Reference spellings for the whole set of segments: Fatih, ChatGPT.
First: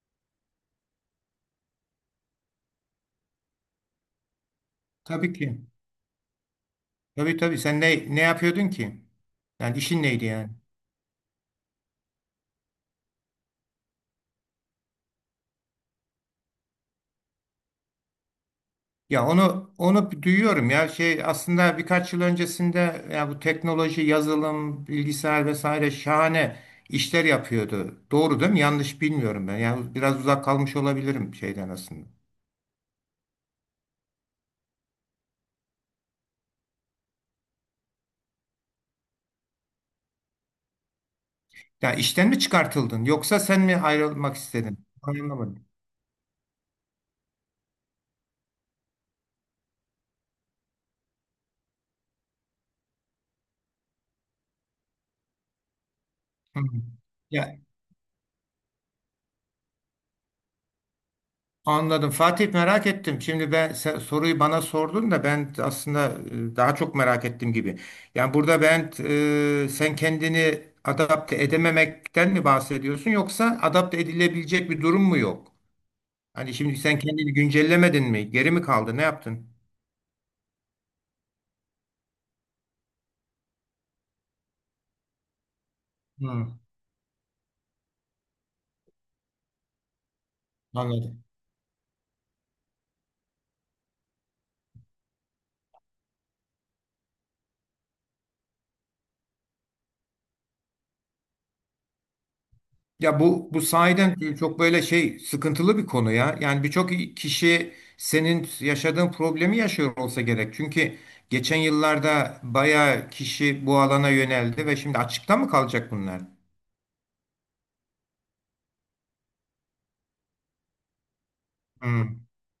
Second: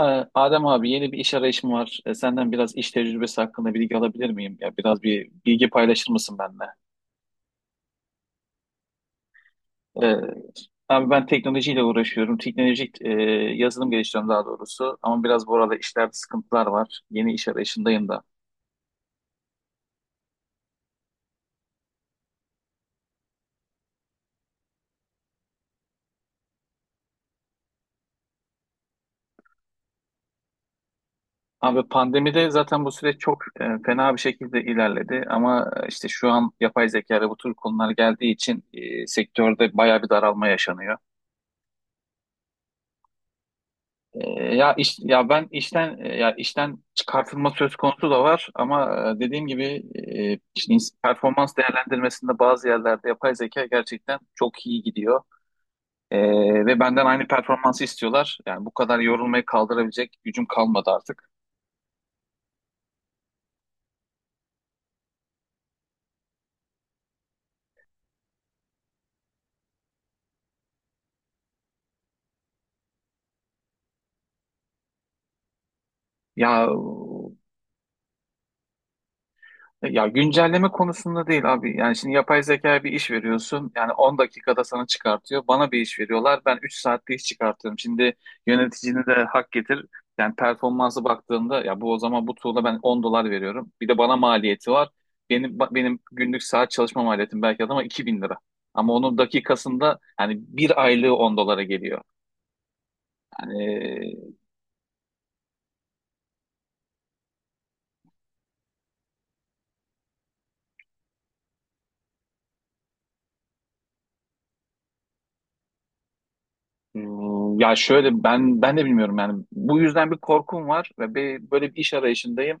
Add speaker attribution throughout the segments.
Speaker 1: Ee, Adem abi yeni bir iş arayışım var. Senden biraz iş tecrübesi hakkında bilgi alabilir miyim? Ya biraz bir
Speaker 2: Tabii ki.
Speaker 1: bilgi paylaşır mısın benimle?
Speaker 2: Tabii tabii. Sen ne yapıyordun ki? Yani işin
Speaker 1: Ee,
Speaker 2: neydi yani?
Speaker 1: Abi ben teknolojiyle uğraşıyorum. Teknolojik yazılım geliştiriyorum daha doğrusu. Ama biraz bu arada işlerde sıkıntılar var. Yeni iş arayışındayım da.
Speaker 2: Ya onu duyuyorum, ya şey aslında birkaç yıl öncesinde ya bu teknoloji, yazılım, bilgisayar vesaire şahane işler yapıyordu. Doğru değil mi? Yanlış bilmiyorum ben. Yani biraz uzak kalmış olabilirim şeyden
Speaker 1: Abi
Speaker 2: aslında.
Speaker 1: pandemide zaten bu süreç çok fena bir şekilde ilerledi. Ama işte şu an yapay zeka ve bu tür konular geldiği için sektörde bayağı bir daralma yaşanıyor.
Speaker 2: Ya işten mi çıkartıldın yoksa sen mi ayrılmak
Speaker 1: E, Ya
Speaker 2: istedin?
Speaker 1: iş, ya ben
Speaker 2: Anlamadım.
Speaker 1: işten e, ya işten çıkartılma söz konusu da var ama dediğim gibi işte performans değerlendirmesinde bazı yerlerde yapay zeka gerçekten çok iyi gidiyor. E,
Speaker 2: Hı.
Speaker 1: ve benden aynı
Speaker 2: Ya,
Speaker 1: performansı istiyorlar. Yani bu kadar yorulmayı kaldırabilecek gücüm kalmadı artık.
Speaker 2: anladım Fatih, merak ettim. Şimdi ben sen soruyu bana sordun da ben aslında daha çok merak ettim gibi. Yani burada ben, sen kendini adapte edememekten mi bahsediyorsun yoksa adapte edilebilecek bir durum mu yok? Hani
Speaker 1: Ya
Speaker 2: şimdi sen kendini güncellemedin mi? Geri mi kaldı? Ne yaptın?
Speaker 1: Ya, güncelleme konusunda değil abi. Yani şimdi yapay zekaya bir iş veriyorsun. Yani 10 dakikada sana çıkartıyor. Bana bir iş veriyorlar.
Speaker 2: Hı,
Speaker 1: Ben 3 saatte iş çıkartıyorum. Şimdi yöneticini de hak getir. Yani performansı
Speaker 2: anladım.
Speaker 1: baktığında ya bu o zaman bu tool'a ben 10 dolar veriyorum. Bir de bana maliyeti var. Benim günlük saat çalışma maliyetim belki adama 2000 lira. Ama onun dakikasında hani bir aylığı 10 dolara geliyor.
Speaker 2: Ya bu
Speaker 1: Yani,
Speaker 2: sahiden çok böyle şey sıkıntılı bir konu ya. Yani birçok kişi senin yaşadığın problemi yaşıyor olsa gerek. Çünkü geçen yıllarda bayağı kişi bu alana yöneldi ve şimdi açıkta mı kalacak bunlar?
Speaker 1: Ya şöyle ben de bilmiyorum yani bu yüzden bir korkum var ve bir, böyle bir iş
Speaker 2: Hmm,
Speaker 1: arayışındayım.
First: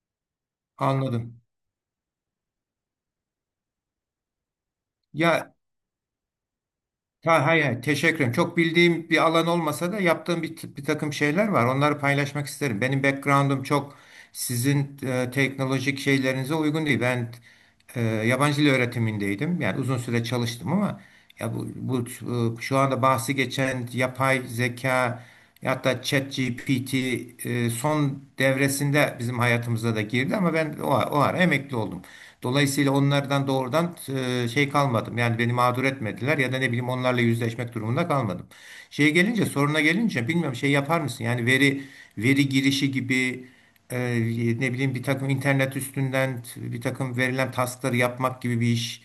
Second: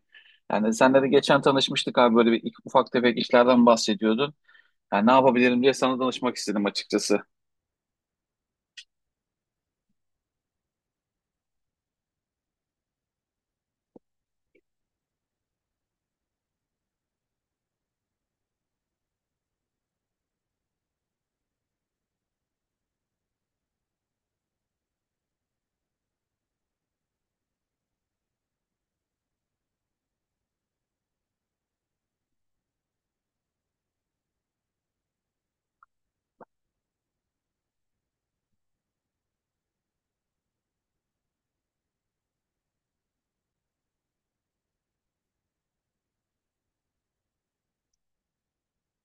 Speaker 1: Yani senle de geçen
Speaker 2: anladım.
Speaker 1: tanışmıştık abi, böyle bir ufak tefek işlerden bahsediyordun. Yani ne
Speaker 2: Ya,
Speaker 1: yapabilirim diye sana danışmak istedim açıkçası.
Speaker 2: ha, hayır, hayır, teşekkür ederim. Çok bildiğim bir alan olmasa da yaptığım bir takım şeyler var. Onları paylaşmak isterim. Benim background'um çok sizin teknolojik şeylerinize uygun değil. Ben yabancı dil öğretimindeydim. Yani uzun süre çalıştım ama ya bu şu anda bahsi geçen yapay zeka, hatta ChatGPT son devresinde bizim hayatımıza da girdi ama ben o ara emekli oldum. Dolayısıyla onlardan doğrudan şey kalmadım. Yani beni mağdur etmediler ya da ne bileyim onlarla yüzleşmek durumunda kalmadım. Şeye gelince, soruna gelince bilmiyorum, şey yapar mısın? Yani veri girişi gibi, e, ne bileyim bir takım internet üstünden bir takım verilen taskları yapmak gibi bir iş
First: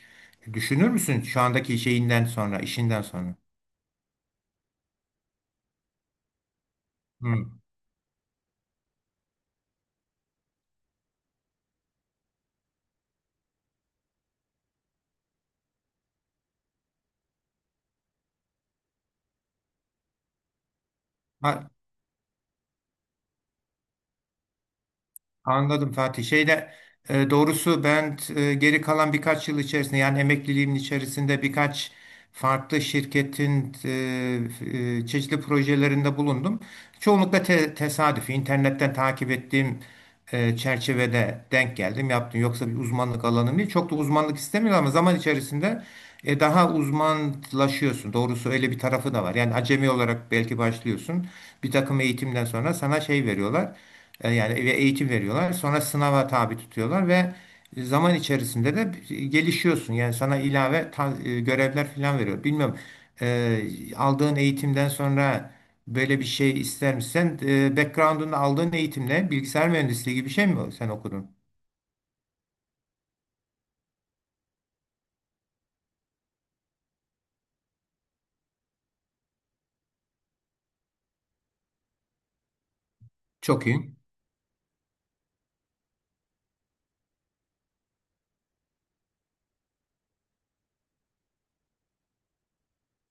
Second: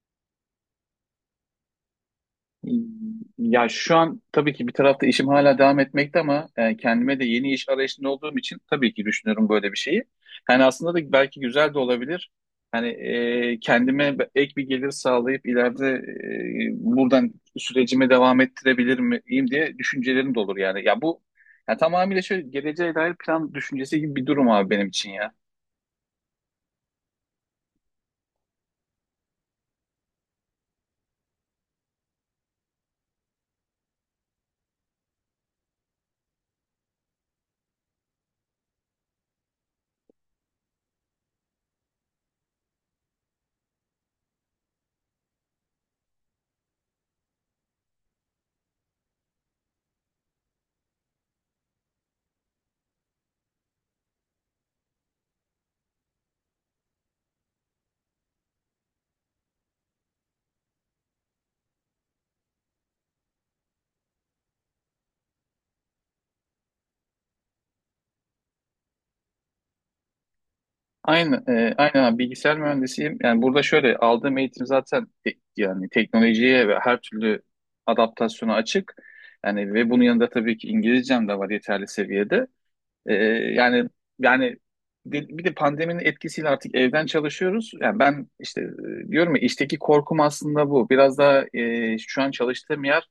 Speaker 2: düşünür müsün şu andaki şeyinden sonra, işinden sonra?
Speaker 1: Ya şu an tabii ki bir tarafta işim hala devam etmekte ama kendime de
Speaker 2: Hı.
Speaker 1: yeni iş arayışında olduğum için tabii ki düşünüyorum böyle bir şeyi. Yani aslında da belki güzel de olabilir. Hani kendime ek bir gelir sağlayıp ileride buradan sürecime devam ettirebilir miyim diye düşüncelerim de olur yani. Ya bu
Speaker 2: Ha,
Speaker 1: ya tamamıyla şöyle geleceğe dair plan düşüncesi gibi bir durum abi benim için ya.
Speaker 2: anladım Fatih. Şeyde, doğrusu ben geri kalan birkaç yıl içerisinde, yani emekliliğimin içerisinde, birkaç farklı şirketin çeşitli projelerinde bulundum. Çoğunlukla tesadüf, internetten takip ettiğim çerçevede denk geldim, yaptım. Yoksa bir uzmanlık alanım değil. Çok da uzmanlık istemiyor ama zaman içerisinde daha uzmanlaşıyorsun. Doğrusu öyle bir tarafı da var. Yani acemi olarak belki başlıyorsun. Bir takım eğitimden sonra sana şey veriyorlar. Yani ve eğitim veriyorlar. Sonra sınava tabi tutuyorlar ve zaman içerisinde de gelişiyorsun. Yani sana ilave görevler falan veriyor. Bilmiyorum. e, Aldığın eğitimden sonra böyle bir şey ister misin? Sen, background'unda aldığın eğitimle bilgisayar mühendisliği gibi bir şey mi sen okudun?
Speaker 1: Aynen abi, bilgisayar mühendisiyim. Yani burada şöyle aldığım eğitim zaten yani teknolojiye ve her türlü adaptasyona açık. Yani ve bunun yanında tabii ki İngilizcem de var yeterli seviyede. Ee,
Speaker 2: Çok
Speaker 1: yani
Speaker 2: iyi.
Speaker 1: yani, bir de pandeminin etkisiyle artık evden çalışıyoruz. Yani ben işte, diyorum ya, işteki korkum aslında bu. Biraz da şu an çalıştığım yer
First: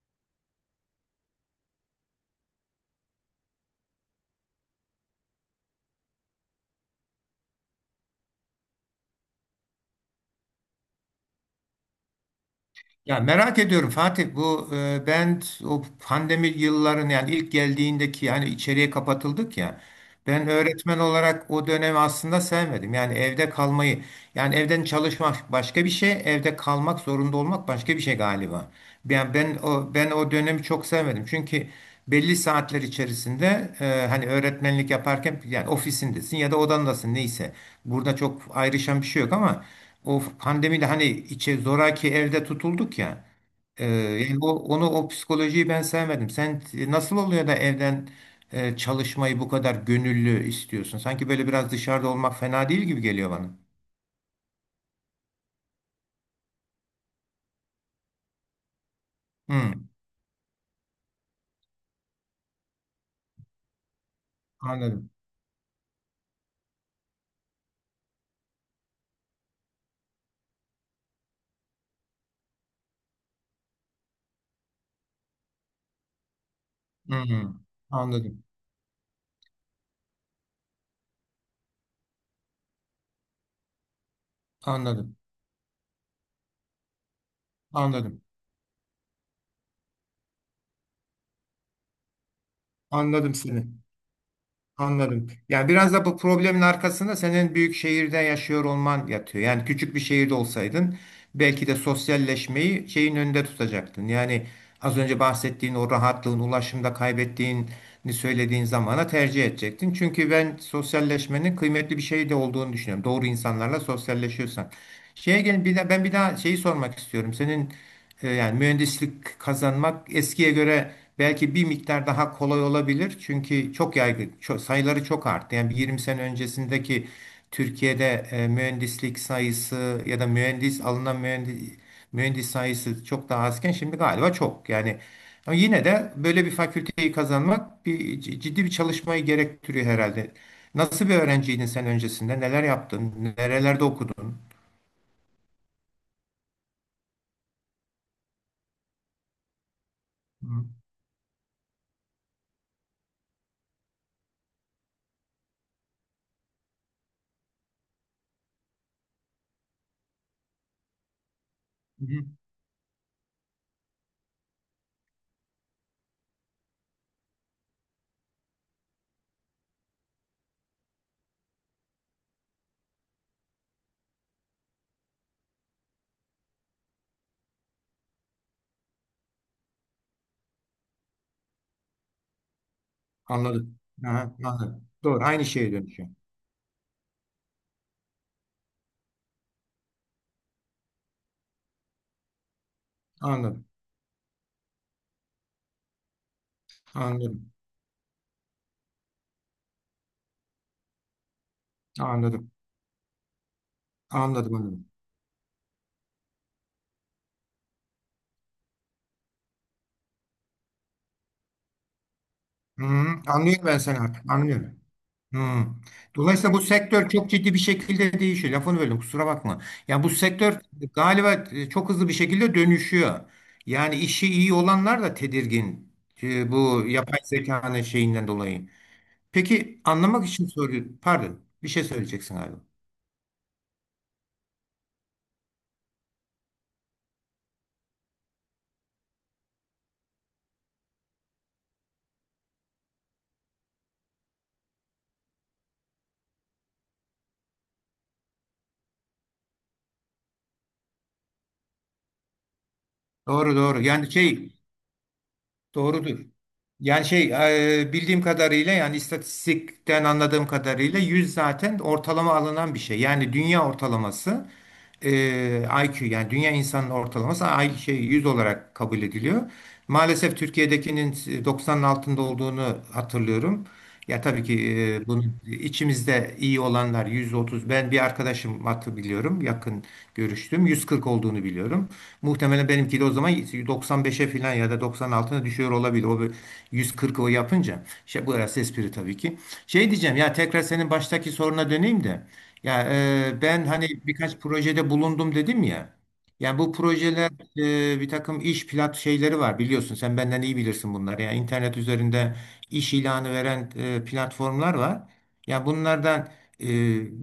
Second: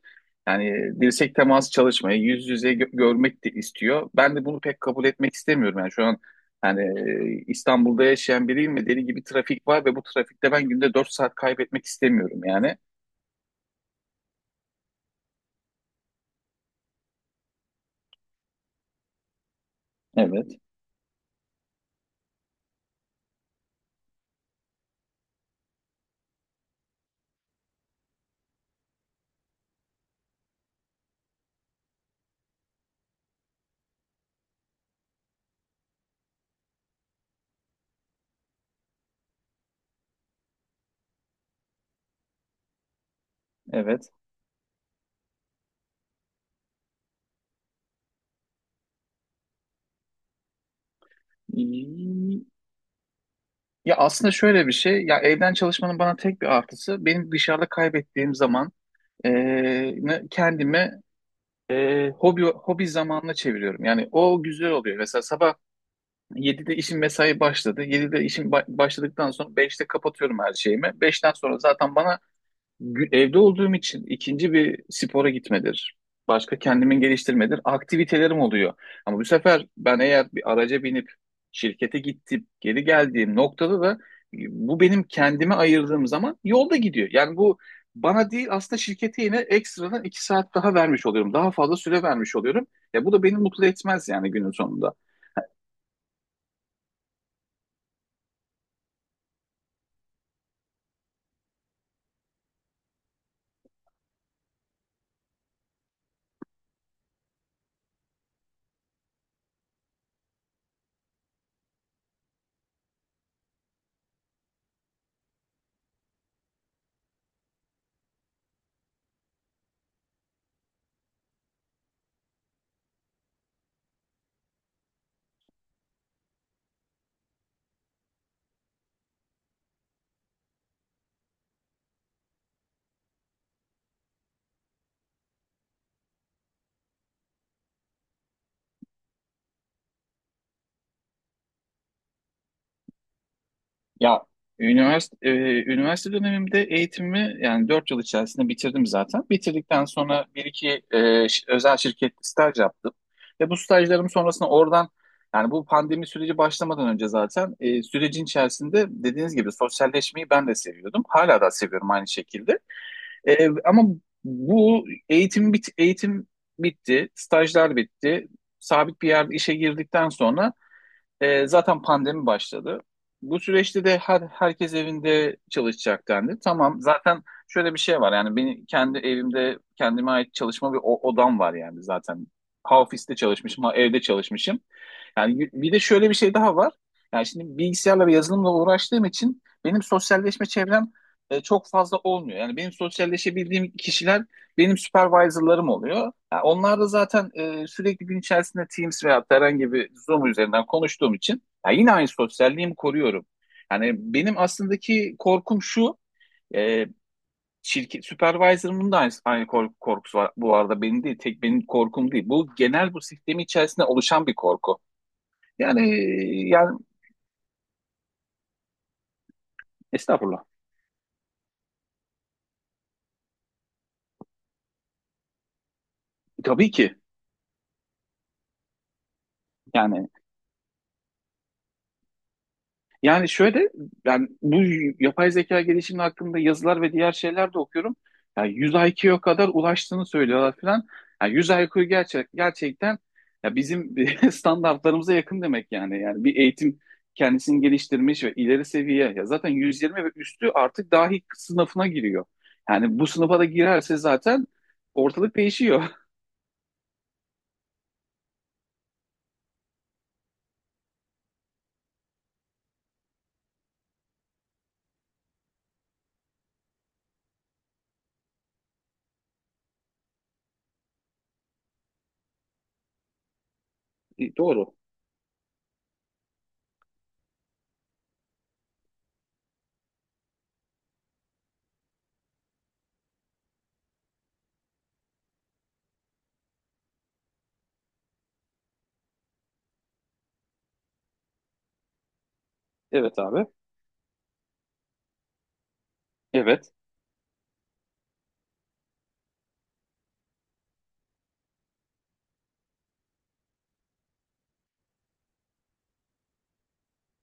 Speaker 1: yani dirsek teması, çalışmayı yüz yüze görmek de istiyor. Ben de bunu pek kabul etmek istemiyorum. Yani şu an yani İstanbul'da yaşayan biriyim ve deli gibi trafik var ve bu trafikte ben günde 4 saat kaybetmek istemiyorum yani.
Speaker 2: Ya merak ediyorum Fatih, bu ben o pandemi yılların, yani ilk geldiğindeki, yani içeriye kapatıldık ya, ben
Speaker 1: Evet,
Speaker 2: öğretmen olarak o dönemi aslında sevmedim. Yani evde kalmayı, yani evden çalışmak başka bir şey, evde kalmak zorunda olmak başka bir şey galiba. Yani ben o, ben o dönemi çok sevmedim çünkü belli saatler içerisinde, hani öğretmenlik yaparken yani ofisindesin ya da odandasın neyse, burada çok ayrışan bir şey yok ama o pandemide hani içe zoraki evde tutulduk ya.
Speaker 1: evet.
Speaker 2: Yani o, onu, o psikolojiyi ben sevmedim. Sen, nasıl oluyor da evden çalışmayı bu kadar gönüllü istiyorsun? Sanki böyle biraz dışarıda olmak fena değil gibi geliyor bana.
Speaker 1: Ya aslında şöyle bir şey, ya evden çalışmanın bana tek bir artısı, benim dışarıda kaybettiğim zaman e,
Speaker 2: Hmm,
Speaker 1: kendime hobi zamanına çeviriyorum. Yani o güzel oluyor.
Speaker 2: anladım.
Speaker 1: Mesela sabah 7'de işim, mesai başladı. 7'de işim başladıktan sonra beşte kapatıyorum her şeyimi. Beşten sonra zaten bana evde olduğum için ikinci bir spora gitmedir. Başka kendimi
Speaker 2: Hmm,
Speaker 1: geliştirmedir. Aktivitelerim
Speaker 2: anladım.
Speaker 1: oluyor. Ama bu sefer ben eğer bir araca binip şirkete gittim, geri geldiğim noktada da bu benim
Speaker 2: Anladım.
Speaker 1: kendime ayırdığım zaman yolda gidiyor. Yani bu
Speaker 2: Anladım.
Speaker 1: bana değil aslında, şirkete yine ekstradan iki saat daha vermiş oluyorum. Daha fazla süre vermiş oluyorum. Ya bu da
Speaker 2: Anladım
Speaker 1: beni mutlu
Speaker 2: seni.
Speaker 1: etmez yani günün sonunda.
Speaker 2: Anladım. Yani biraz da bu problemin arkasında senin büyük şehirde yaşıyor olman yatıyor. Yani küçük bir şehirde olsaydın belki de sosyalleşmeyi şeyin önünde tutacaktın. Yani az önce bahsettiğin o rahatlığın, ulaşımda kaybettiğin, hani söylediğin zamana tercih edecektin. Çünkü ben sosyalleşmenin kıymetli bir şey de olduğunu düşünüyorum. Doğru insanlarla sosyalleşiyorsan. Şeye gelin bir daha, ben bir daha şeyi sormak istiyorum. Senin, yani mühendislik kazanmak eskiye göre belki bir miktar daha kolay olabilir. Çünkü çok yaygın, çok, sayıları çok arttı. Yani bir 20 sene öncesindeki Türkiye'de, mühendislik sayısı ya da mühendis, alınan mühendis sayısı çok daha azken şimdi galiba çok. Yani ama yine de böyle bir fakülteyi kazanmak, bir ciddi bir çalışmayı gerektiriyor herhalde. Nasıl bir öğrenciydin sen öncesinde? Neler yaptın? Nerelerde
Speaker 1: Ya
Speaker 2: okudun?
Speaker 1: üniversite, e, üniversite dönemimde eğitimimi yani 4 yıl içerisinde bitirdim zaten. Bitirdikten sonra bir
Speaker 2: Hı
Speaker 1: iki özel şirkette staj yaptım. Ve bu stajlarım sonrasında oradan, yani bu pandemi süreci başlamadan önce zaten, sürecin içerisinde dediğiniz gibi sosyalleşmeyi ben de seviyordum. Hala da seviyorum aynı
Speaker 2: hı.
Speaker 1: şekilde. E, ama bu eğitim bit eğitim bitti, stajlar bitti. Sabit bir yerde işe girdikten sonra zaten pandemi başladı. Bu süreçte de herkes evinde çalışacak dendi. Tamam, zaten şöyle bir şey var yani, benim kendi evimde kendime ait çalışma bir odam var yani zaten. Ha ofiste çalışmışım, ha
Speaker 2: Anladım.
Speaker 1: evde
Speaker 2: Aha,
Speaker 1: çalışmışım.
Speaker 2: anladım. Doğru.
Speaker 1: Yani
Speaker 2: Aynı
Speaker 1: y- bir
Speaker 2: şeye
Speaker 1: de
Speaker 2: dönüşüyor.
Speaker 1: şöyle bir şey daha var. Yani şimdi bilgisayarla ve yazılımla uğraştığım için benim sosyalleşme çevrem çok fazla olmuyor. Yani benim
Speaker 2: Anladım.
Speaker 1: sosyalleşebildiğim kişiler benim supervisor'larım oluyor. Ha, onlar da zaten
Speaker 2: Anladım.
Speaker 1: sürekli gün içerisinde Teams veya herhangi bir Zoom üzerinden konuştuğum için ya, yine aynı
Speaker 2: Anladım.
Speaker 1: sosyalliğimi koruyorum. Yani benim
Speaker 2: Anladım. Anladım.
Speaker 1: aslındaki korkum şu, e, şirket supervisor'ımın da aynı korkusu var bu arada, benim değil, tek benim korkum değil. Bu
Speaker 2: Hı,
Speaker 1: genel, bu sistemin
Speaker 2: anlıyorum ben
Speaker 1: içerisinde
Speaker 2: seni
Speaker 1: oluşan
Speaker 2: artık.
Speaker 1: bir korku.
Speaker 2: Anlıyorum. Hmm.
Speaker 1: Yani
Speaker 2: Dolayısıyla bu
Speaker 1: yani,
Speaker 2: sektör çok ciddi bir şekilde değişiyor. Lafını böldüm, kusura bakma. Yani bu
Speaker 1: estağfurullah.
Speaker 2: sektör galiba çok hızlı bir şekilde dönüşüyor. Yani işi iyi olanlar da tedirgin
Speaker 1: Tabii
Speaker 2: bu
Speaker 1: ki.
Speaker 2: yapay zekanın şeyinden dolayı. Peki
Speaker 1: Yani
Speaker 2: anlamak için soruyorum. Pardon, bir şey söyleyeceksin galiba.
Speaker 1: Yani, şöyle, ben bu yapay zeka gelişimi hakkında yazılar ve diğer şeyler de okuyorum. Yani 100 IQ'ya kadar ulaştığını söylüyorlar falan. Yani 100 IQ gerçekten ya bizim standartlarımıza yakın demek yani. Yani bir eğitim kendisini geliştirmiş ve ileri seviye, ya zaten 120 ve üstü artık dahi sınıfına giriyor. Yani bu sınıfa da
Speaker 2: Doğru, doğru.
Speaker 1: girerse
Speaker 2: Yani
Speaker 1: zaten
Speaker 2: şey,
Speaker 1: ortalık değişiyor.
Speaker 2: doğrudur. Yani şey, bildiğim kadarıyla, yani istatistikten anladığım kadarıyla 100 zaten ortalama alınan bir şey. Yani dünya ortalaması, IQ, yani dünya insanının ortalaması şey 100 olarak kabul ediliyor. Maalesef Türkiye'dekinin 90'ın altında olduğunu hatırlıyorum. Ya tabii
Speaker 1: Doğru.
Speaker 2: ki, bunun içimizde iyi olanlar 130. Ben bir arkadaşım hattı biliyorum. Yakın görüştüm. 140 olduğunu biliyorum. Muhtemelen benimki de o zaman 95'e falan ya da 96'na düşüyor olabilir. O bir 140 o yapınca. Şey, bu arası espri tabii ki. Şey diyeceğim, ya tekrar senin baştaki soruna döneyim de. Ya,
Speaker 1: Evet abi.
Speaker 2: ben hani birkaç projede bulundum dedim ya. Yani
Speaker 1: Evet.
Speaker 2: bu projeler, bir takım iş plat şeyleri var, biliyorsun, sen benden iyi bilirsin bunları. Yani internet üzerinde iş ilanı veren platformlar var. Ya bunlardan, e,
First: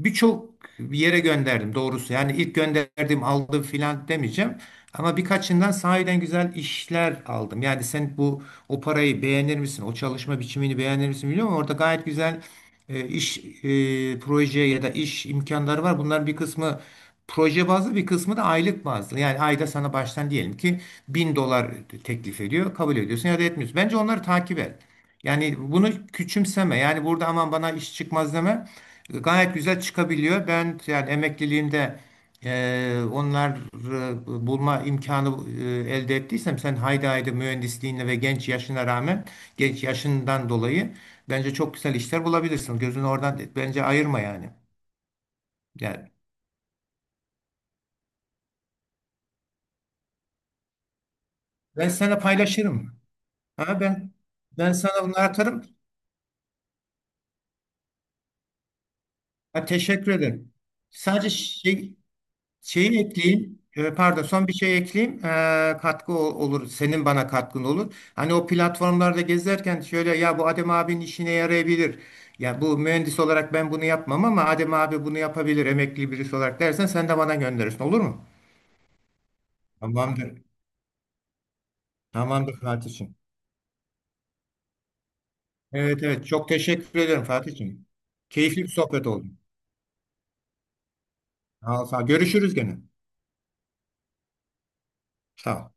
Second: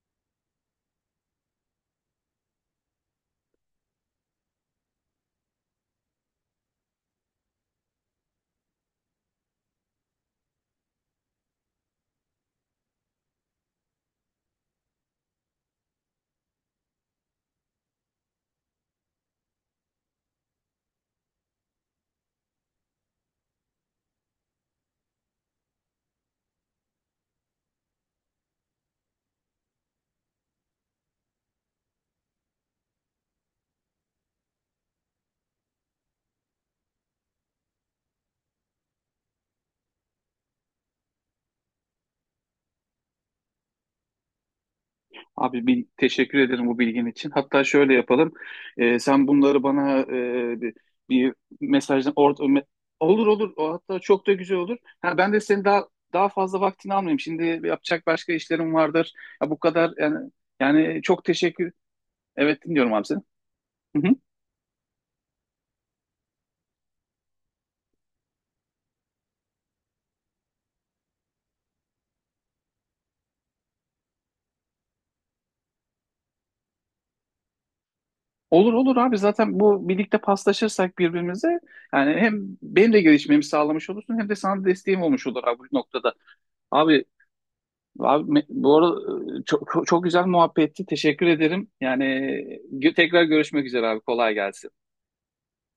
Speaker 2: birçok bir yere gönderdim doğrusu. Yani ilk gönderdim aldım filan demeyeceğim. Ama birkaçından sahiden güzel işler aldım. Yani sen bu, o parayı beğenir misin? O çalışma biçimini beğenir misin bilmiyorum, ama orada gayet güzel iş, proje ya da iş imkanları var. Bunların bir kısmı proje bazlı, bir kısmı da aylık bazlı. Yani ayda sana baştan diyelim ki $1.000 teklif ediyor. Kabul ediyorsun ya da etmiyorsun. Bence onları takip et. Yani bunu küçümseme. Yani burada aman bana iş çıkmaz deme. Gayet güzel çıkabiliyor. Ben yani emekliliğimde onlar, bulma imkanı elde ettiysem sen haydi haydi mühendisliğine ve genç yaşına rağmen, genç yaşından dolayı bence çok güzel işler bulabilirsin. Gözünü oradan bence ayırma yani.
Speaker 1: Abi,
Speaker 2: Yani
Speaker 1: teşekkür ederim bu bilgin için. Hatta şöyle yapalım. Sen bunları bana, bir
Speaker 2: ben
Speaker 1: mesajdan
Speaker 2: sana paylaşırım.
Speaker 1: olur, olur. O
Speaker 2: Ha,
Speaker 1: hatta
Speaker 2: ben
Speaker 1: çok da güzel
Speaker 2: ben
Speaker 1: olur.
Speaker 2: sana
Speaker 1: Ha,
Speaker 2: bunları
Speaker 1: ben de senin
Speaker 2: atarım.
Speaker 1: daha fazla vaktini almayayım. Şimdi yapacak başka işlerim vardır. Ya, bu
Speaker 2: Ha,
Speaker 1: kadar
Speaker 2: teşekkür
Speaker 1: yani,
Speaker 2: ederim.
Speaker 1: çok
Speaker 2: Sadece
Speaker 1: teşekkür.
Speaker 2: şey,
Speaker 1: Evet, dinliyorum
Speaker 2: şeyi
Speaker 1: abi seni.
Speaker 2: ekleyeyim.
Speaker 1: Hı hı.
Speaker 2: Pardon, son bir şey ekleyeyim. Katkı olur. Senin bana katkın olur. Hani o platformlarda gezerken, şöyle, ya bu Adem abinin işine yarayabilir. Ya bu mühendis olarak ben bunu yapmam ama Adem abi bunu yapabilir emekli birisi olarak dersen, sen de bana gönderirsin, olur mu?
Speaker 1: Olur, olur abi, zaten bu birlikte
Speaker 2: Tamamdır.
Speaker 1: paslaşırsak birbirimize yani, hem
Speaker 2: Tamamdır
Speaker 1: benim de
Speaker 2: Fatih'im.
Speaker 1: gelişmemi sağlamış olursun hem de sana desteğim olmuş olur abi bu
Speaker 2: Evet,
Speaker 1: noktada.
Speaker 2: evet, çok teşekkür
Speaker 1: Abi
Speaker 2: ederim Fatih'im.
Speaker 1: Abi,
Speaker 2: Keyifli bir
Speaker 1: bu arada
Speaker 2: sohbet oldu.
Speaker 1: çok, çok güzel muhabbetti. Teşekkür ederim.
Speaker 2: Sağ ol, sağ ol.
Speaker 1: Yani
Speaker 2: Görüşürüz gene.
Speaker 1: tekrar görüşmek üzere abi. Kolay gelsin.
Speaker 2: Sağ ol.